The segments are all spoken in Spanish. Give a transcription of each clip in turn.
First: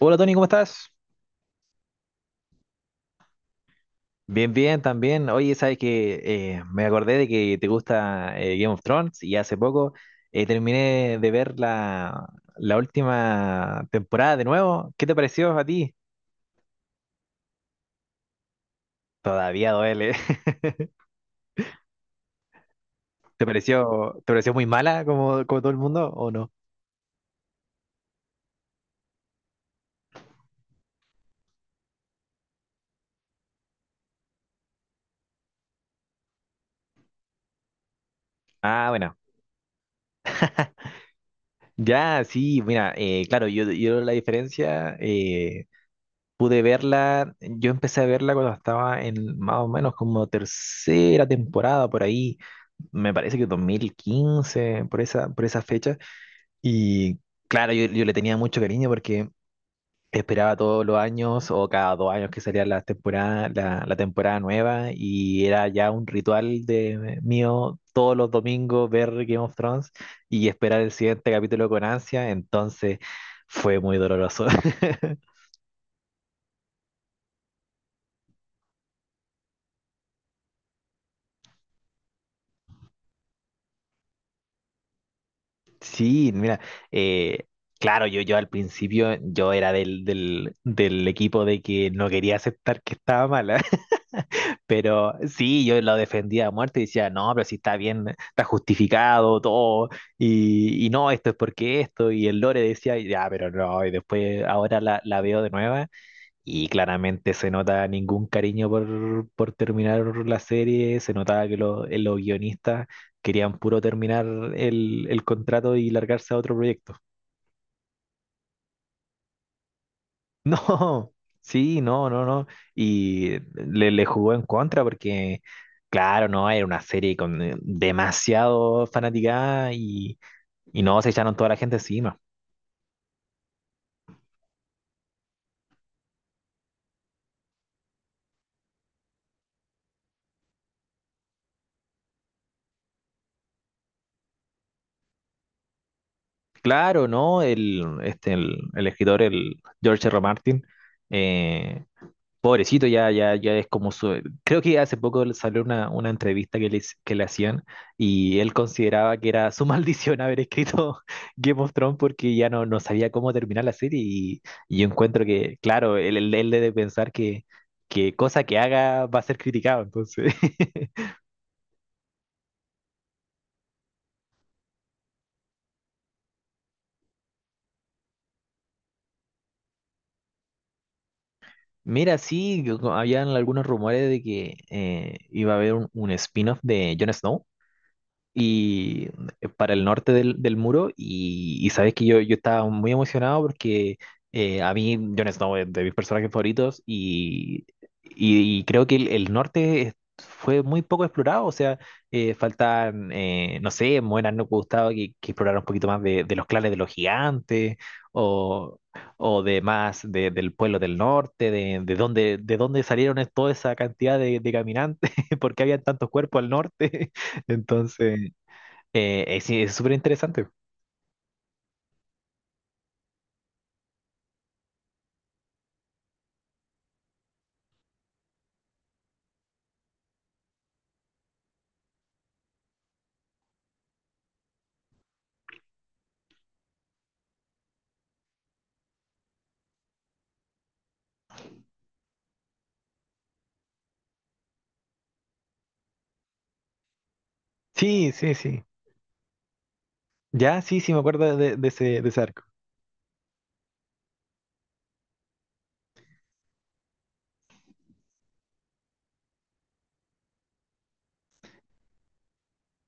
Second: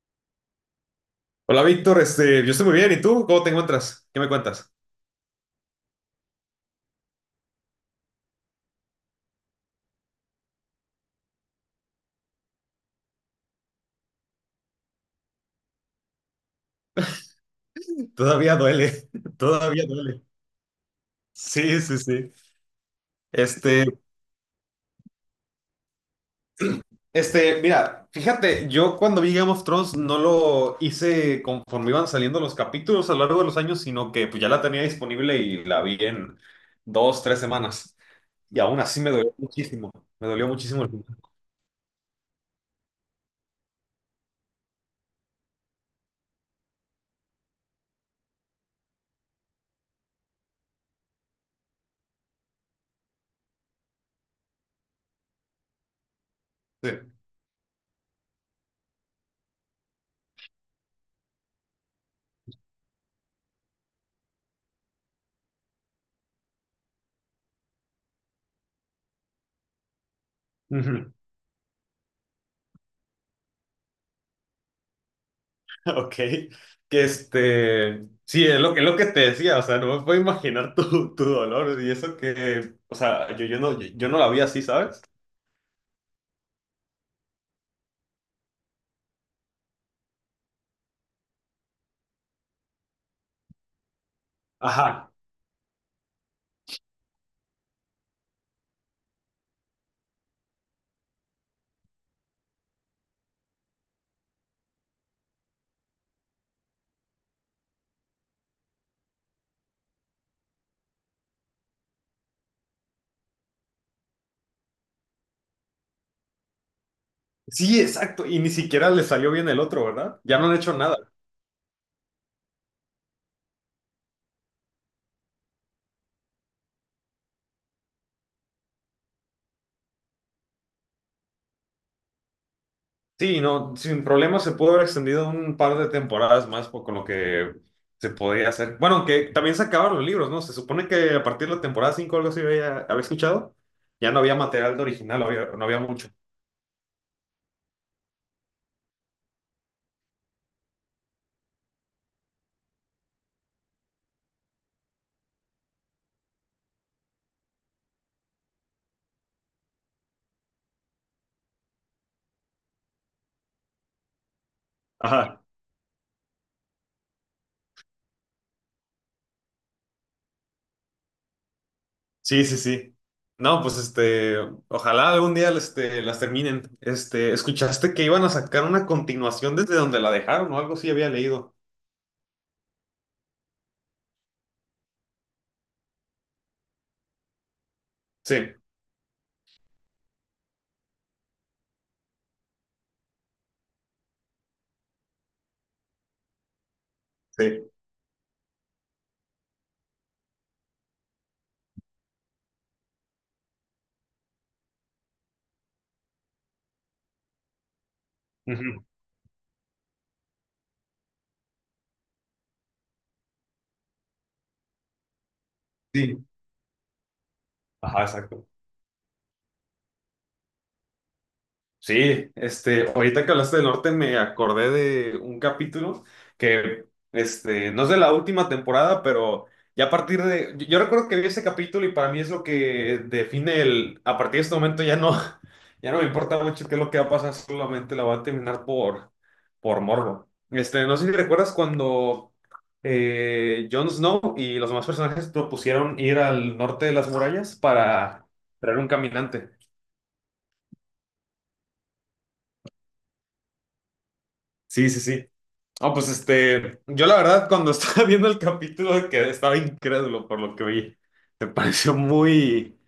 Hola Tony, ¿cómo estás? Hola Víctor, yo estoy muy bien, ¿y tú? ¿Cómo te encuentras? ¿Qué me Bien, cuentas? bien, también. Oye, sabes que me acordé de que te gusta Game of Thrones y hace poco terminé de ver la última temporada de nuevo. ¿Qué te pareció a ti? Todavía duele, Todavía todavía duele. duele. Sí, sí, sí. ¿Te Este, pareció, te pareció muy mala como todo el mundo o no? Mira, fíjate, yo cuando vi Game of Thrones no lo hice conforme iban saliendo los capítulos a lo largo de los años, sino que pues ya la tenía disponible y la vi en dos, tres semanas. Y aún Ah, así bueno. Me dolió muchísimo el final. Ya, sí, mira, claro, yo la diferencia, pude verla, yo empecé a verla cuando estaba en más o menos como tercera temporada por ahí, me parece que 2015, por esa fecha. Sí. Y claro, yo le tenía mucho cariño porque esperaba todos los años o cada dos años que salía la temporada, la temporada nueva y era ya un ritual de mío todos los domingos ver Game of Thrones y esperar el Ujú. siguiente capítulo con ansia, entonces fue muy doloroso. Ok, que sí, es es lo que te decía, o sea, no me puedo imaginar tu dolor y eso que, o sea, yo no la vi así, ¿sabes? Sí, mira, eh, claro, yo al principio yo era del equipo de que no quería aceptar que estaba mala, Ajá, pero sí, yo lo defendía a muerte y decía, no, pero si está bien, está justificado todo, y no, esto es porque esto, y el Lore decía, ya, pero no, y después ahora la veo de nuevo y claramente se nota ningún cariño por terminar la serie, se notaba que los guionistas querían puro terminar el contrato y largarse a otro proyecto. sí, exacto, y ni siquiera le salió bien el otro, ¿verdad? Ya no han hecho nada. No, sí, no, no, no. Y le jugó en contra porque, claro, no, era una serie con demasiado fanaticada y no, se echaron toda la gente encima. Sí, no, sin problema se pudo haber extendido un par de temporadas más por- con lo que se podría hacer. Bueno, aunque también se acabaron los libros, ¿no? Se supone que a partir de la temporada 5 algo así había escuchado, ya no había material de original, había- no había mucho. Claro, no, el escritor, el George R. R. Martin, eh, pobrecito, ya, ya, ya es como su... Creo que hace poco salió una entrevista que que le hacían y él consideraba que era su maldición haber escrito Game of Thrones porque ya no, no sabía cómo terminar la serie y yo encuentro Ajá. que, claro, él debe pensar que cosa que haga va a ser criticado, entonces... Sí, sí, sí. No, pues ojalá algún día las terminen. Este, escuchaste que iban a sacar una continuación desde donde la dejaron o algo así había leído. Mira, sí, habían algunos rumores de que iba a haber un spin-off de Jon Snow. Sí, Y para el norte del muro y sabes que yo estaba muy emocionado porque a mí Jon Snow es de mis personajes favoritos sí. Y creo que el norte es- fue muy poco explorado, o sea, faltan, no sé, me hubiera no gustado que explorara un poquito más de los clanes de los gigantes o, Ujú. o de más de- del pueblo del norte, de dónde salieron es- toda esa cantidad de caminantes, porque había tantos Sí. cuerpos al norte. Ajá, Entonces, exacto. Sí, es súper interesante. Sí, ahorita que hablaste del norte me acordé de un capítulo que, no es de la última temporada, pero ya a partir de, yo recuerdo que vi ese capítulo y para mí es lo que define el, a partir de este momento ya no, ya no me importa mucho qué es lo que va a pasar, solamente la voy a terminar por morbo. Este, no sé si recuerdas cuando Jon Snow y los demás personajes propusieron ir al norte de las murallas Sí, para sí, sí. traer un caminante. Ya, sí, sí, me acuerdo de ese arco. Sí, sí, sí. No, pues yo la verdad cuando estaba viendo el capítulo que estaba incrédulo por lo que vi. Me pareció muy,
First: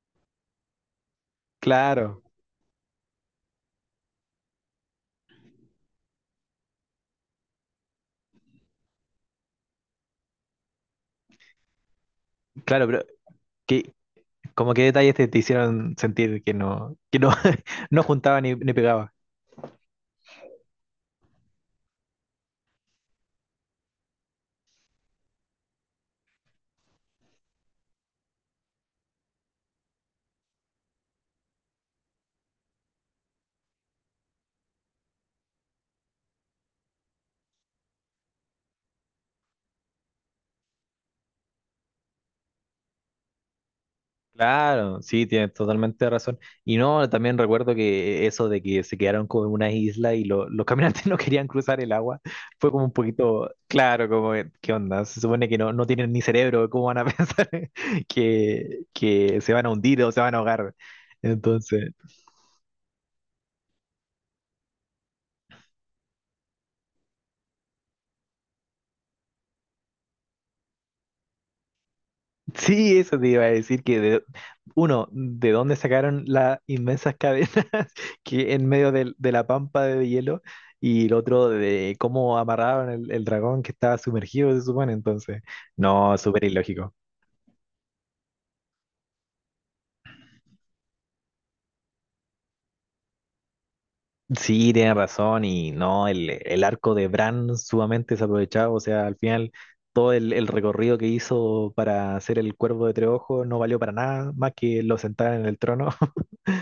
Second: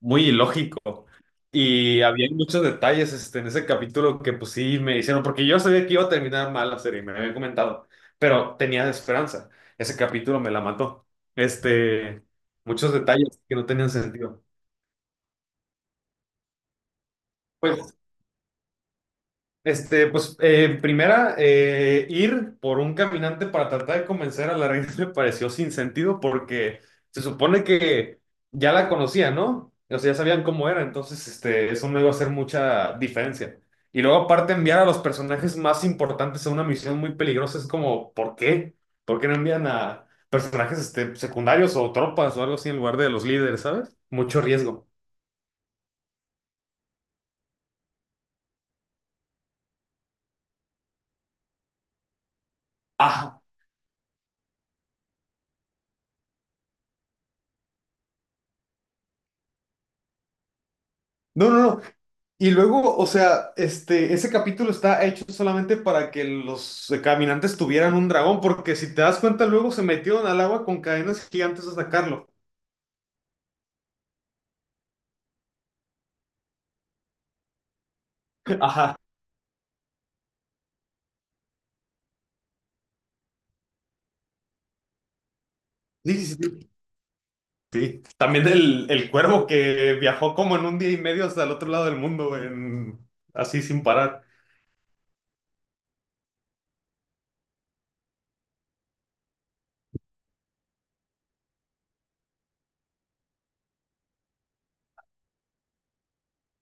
muy ilógico. Y Claro, había muchos detalles en ese capítulo que pues sí me hicieron, porque yo sabía que iba a terminar mal la serie, me habían comentado, pero tenía esperanza. Ese capítulo me la mató. Este, claro, muchos pero detalles que no tenían ¿qué, sentido. como qué detalles te, te hicieron sentir que no, Pues no juntaba ni, ni pegaba? Primera, ir por un caminante para tratar de convencer a la reina me pareció sin sentido porque se supone que ya la conocía, ¿no? O sea, ya sabían cómo era, entonces, eso no iba a hacer mucha diferencia. Y luego, aparte, enviar a los personajes más importantes a una misión muy peligrosa es como, ¿por qué? ¿Por qué no envían a personajes, secundarios o tropas o algo así en lugar de los líderes, ¿sabes? Mucho riesgo. Claro, sí, tienes totalmente razón. Y no, también recuerdo que eso de que se quedaron como en una isla y lo- los caminantes no querían cruzar el agua, fue como un Ah, poquito, claro, como, ¿qué onda? Se supone que no, no tienen ni cerebro, ¿cómo van a pensar que se van a hundir o se van a ahogar? no, no, no. Entonces... Y luego, o sea, ese capítulo está hecho solamente para que los caminantes tuvieran un dragón, porque si te das cuenta, luego se metieron al agua con cadenas gigantes a sacarlo. Sí, eso te iba a decir que de- uno, ¿de dónde sacaron las inmensas cadenas que en medio Ajá. del- de, la pampa de hielo? Y el otro de cómo amarraron el dragón que estaba sumergido, se supone. Entonces, no, Sí, sí, súper sí. ilógico. Sí. También el cuervo que viajó como en un día y medio hasta el otro lado del mundo, en- así sin parar. Sí, tiene razón y no, el arco de Bran sumamente desaprovechado, o sea, al final todo el recorrido que hizo para hacer el cuervo de Treojo no valió para nada, más que lo sentaran en el trono.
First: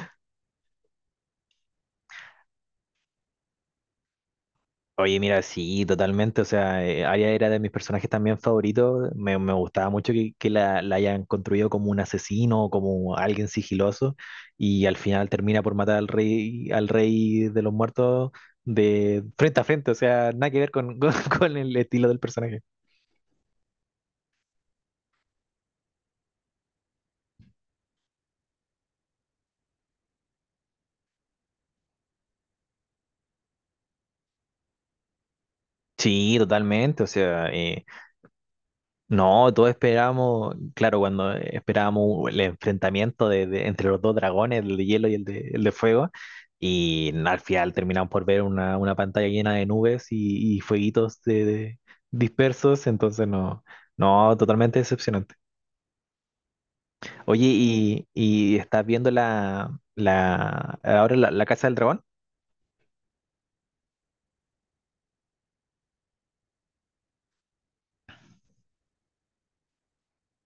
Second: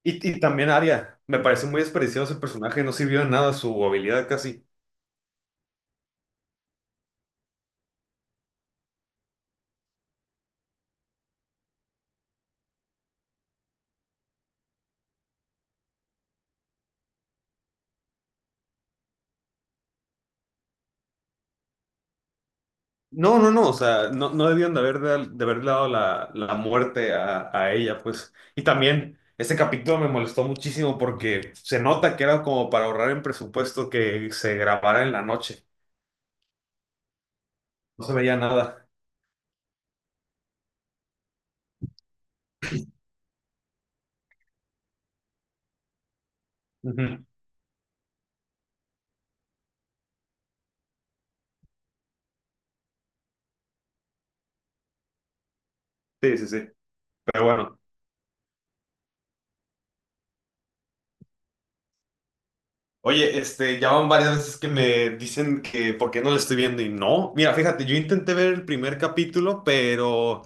Y también Arya. Me parece muy desperdiciado ese personaje, no sirvió de nada su habilidad casi. Oye, mira, sí, totalmente. O sea, Arya era de mis personajes también favoritos. Me gustaba mucho que la hayan construido como un asesino, como alguien sigiloso, y al final termina por matar al rey de los muertos de frente a frente. O sea, nada que ver con, con el estilo del personaje. No, no, no, o sea, no, no debieron de haber dado la muerte a ella, pues. Y también ese capítulo me molestó muchísimo porque se nota que era como para ahorrar en presupuesto que se grabara en la noche. Sí, totalmente. O sea, No se veía nada. no, todos esperábamos, claro, cuando esperábamos el enfrentamiento de- entre los dos dragones, el de hielo y el de fuego, y Ujú. al final terminamos por ver una pantalla llena de nubes y fueguitos de- dispersos, entonces no, no, totalmente decepcionante. Sí, sí, sí. Oye, Pero bueno. Y estás viendo ahora la Casa del Dragón? Oye, ya van varias veces que me dicen que por qué no lo estoy viendo y no. Mira, fíjate, yo intenté ver el primer capítulo, pero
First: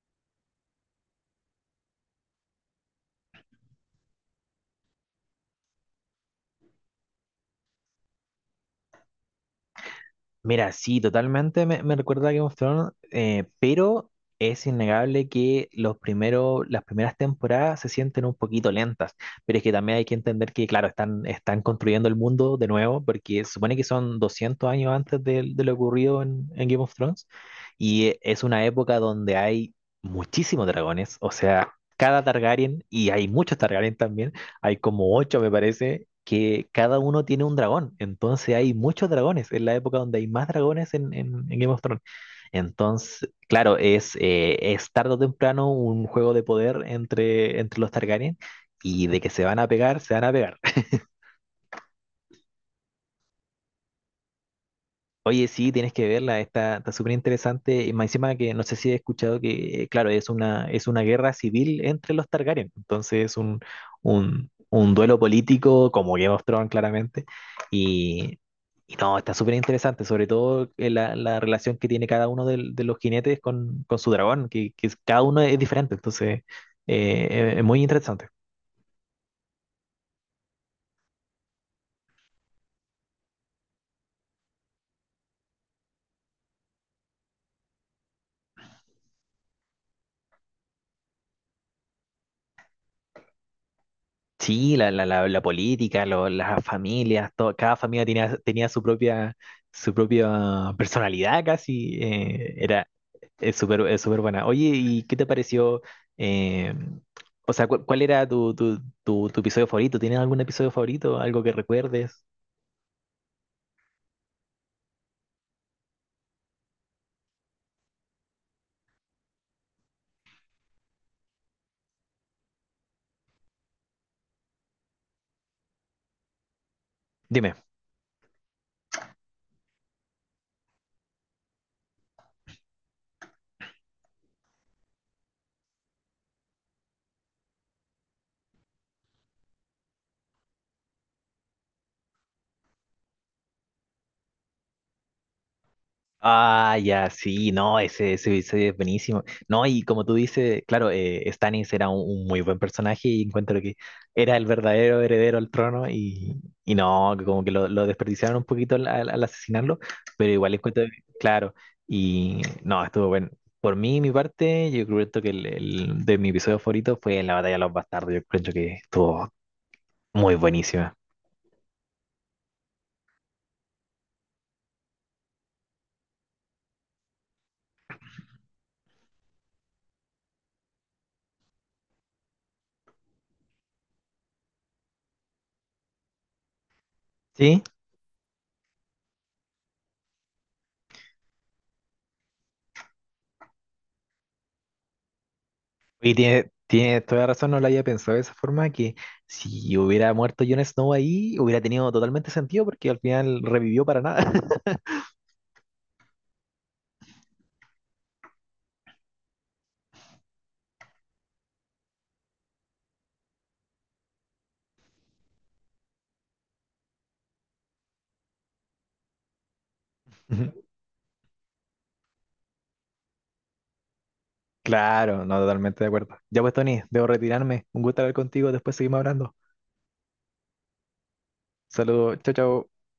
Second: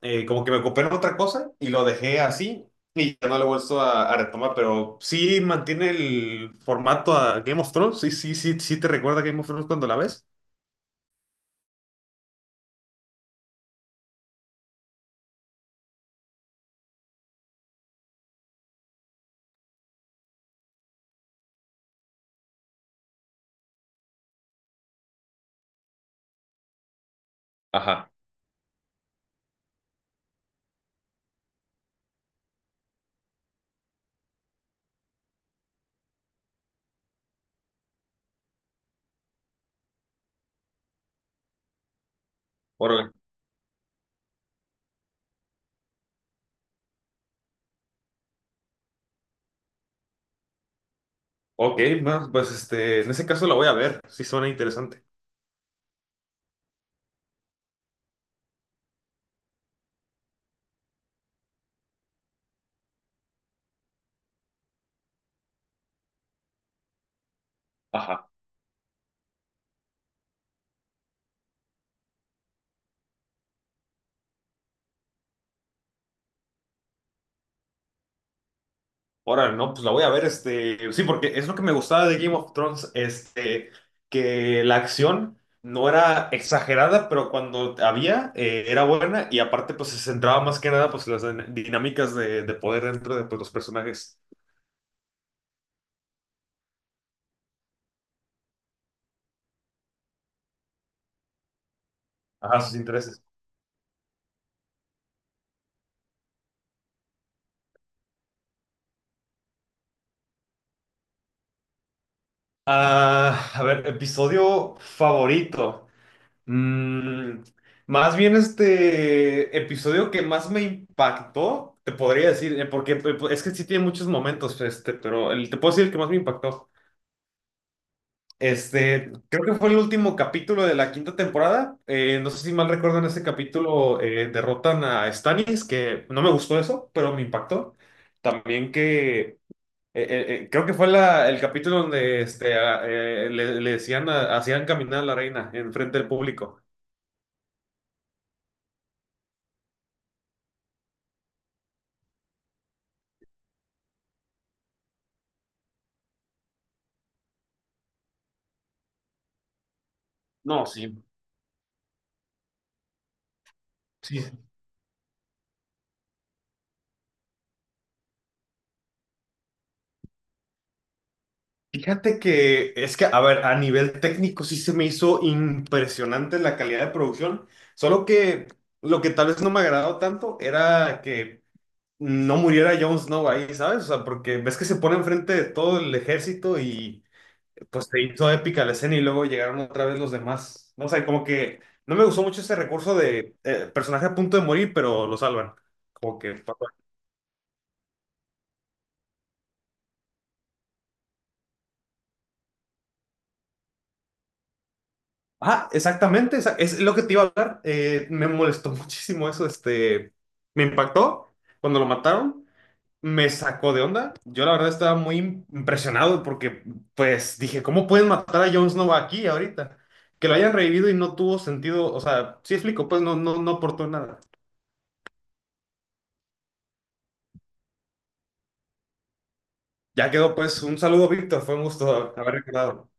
como que me ocupé en otra cosa y lo dejé así y ya no lo he vuelto a retomar, pero sí mantiene el formato a Game of Thrones, sí, sí, sí, sí te recuerda a Game of Thrones cuando la ves. Mira, sí, totalmente me, me recuerda a Game of Thrones, pero es innegable que los primeros, las primeras temporadas se sienten un poquito lentas. Pero es que también hay que entender que, claro, están, están construyendo el mundo de nuevo, porque se supone que son 200 años antes de lo ocurrido en Game of Thrones, y Ajá, es una época donde hay muchísimos dragones, o sea, cada Targaryen, y hay muchos Targaryen también, hay como ocho, me parece, que cada uno tiene un dragón. Entonces hay muchos dragones. Es la época donde hay más dragones en Game of Thrones. órale. Entonces, claro, es tarde o temprano un juego de poder entre, entre los Targaryen y de que se van a pegar, se van a pegar. Ok, bueno, pues en ese caso la voy a ver, sí suena interesante. Oye, sí, tienes que verla, está, está súper interesante. Y más encima que no sé si he escuchado que, claro, es una guerra civil entre los Targaryen. Entonces es un duelo político como Game of Thrones, claramente. Ajá. Y, y no, está súper interesante, sobre todo la relación que tiene cada uno del- de, los jinetes con su dragón, que es- cada uno es diferente. Entonces es muy interesante. Ahora, no, pues la voy a ver, sí, porque es lo que me gustaba de Game of Thrones, que la acción no era exagerada, pero cuando había, era buena y aparte, pues se centraba más que nada, pues las din- dinámicas de poder dentro de pues, los personajes, Sí, la política, lo- las familias, todo, cada familia tenía, tenía su propia personalidad casi, ajá, sus era intereses. Es súper buena. Oye, ¿y qué te pareció? eh, o sea, cu- ¿cuál, era tu episodio favorito? ¿Tienes algún episodio favorito? ¿Algo que recuerdes? Ah, a ver, episodio favorito. Mm, más bien este episodio que más me impactó, te podría decir, porque pues, es que sí tiene muchos momentos, pero el, te puedo decir el que más me impactó. Dime. Creo que fue el último capítulo de la quinta temporada. No sé si mal recuerdo, en ese capítulo derrotan a Stannis, que no me gustó eso, pero me impactó. También que creo que fue la- el capítulo donde a- le, le decían, a- hacían caminar a la reina en frente del público. Ah, ya, sí, no, ese episodio es buenísimo. No, y como tú dices, claro, Stannis era un muy buen personaje y encuentro que era el verdadero heredero al trono y no, que como que lo desperdiciaron un poquito al asesinarlo, pero igual No, encuentro, sí, que- claro, y no, estuvo bueno. Por mí, mi sí. Sí. parte, yo creo que el de mi episodio favorito fue la batalla de los bastardos, yo creo que estuvo muy buenísima. Fíjate que es que, a ver, a nivel técnico sí se me hizo impresionante la calidad de producción, solo que lo que tal vez no me agradó tanto era que no muriera Jon Snow ahí, ¿sabes? O sea, porque ves que se pone enfrente de todo el ejército y ¿Sí? pues se hizo épica la escena y luego llegaron otra vez los demás. No sé, como que no me gustó mucho ese recurso de personaje a punto de morir, pero lo salvan. Y Como que tiene, pasó. tiene toda razón, no lo había pensado de esa forma, que si hubiera muerto Jon Snow ahí, hubiera tenido totalmente sentido porque al final revivió para nada. Ah, exactamente, esa- es lo que te iba a hablar. Me molestó muchísimo eso, me impactó cuando lo mataron. Me sacó de onda. Yo la verdad estaba muy im- impresionado porque pues dije, ¿cómo pueden matar a Jon Snow aquí ahorita? Que lo Ujú. hayan revivido y no tuvo sentido, o sea, sí explico, pues no, no, no aportó nada. Claro, no, totalmente de acuerdo. Ya pues, Tony, debo retirarme. Un gusto hablar contigo, después seguimos hablando. Ya quedó pues un saludo, Víctor, fue un gusto Saludos, chao, haber chao. recordado.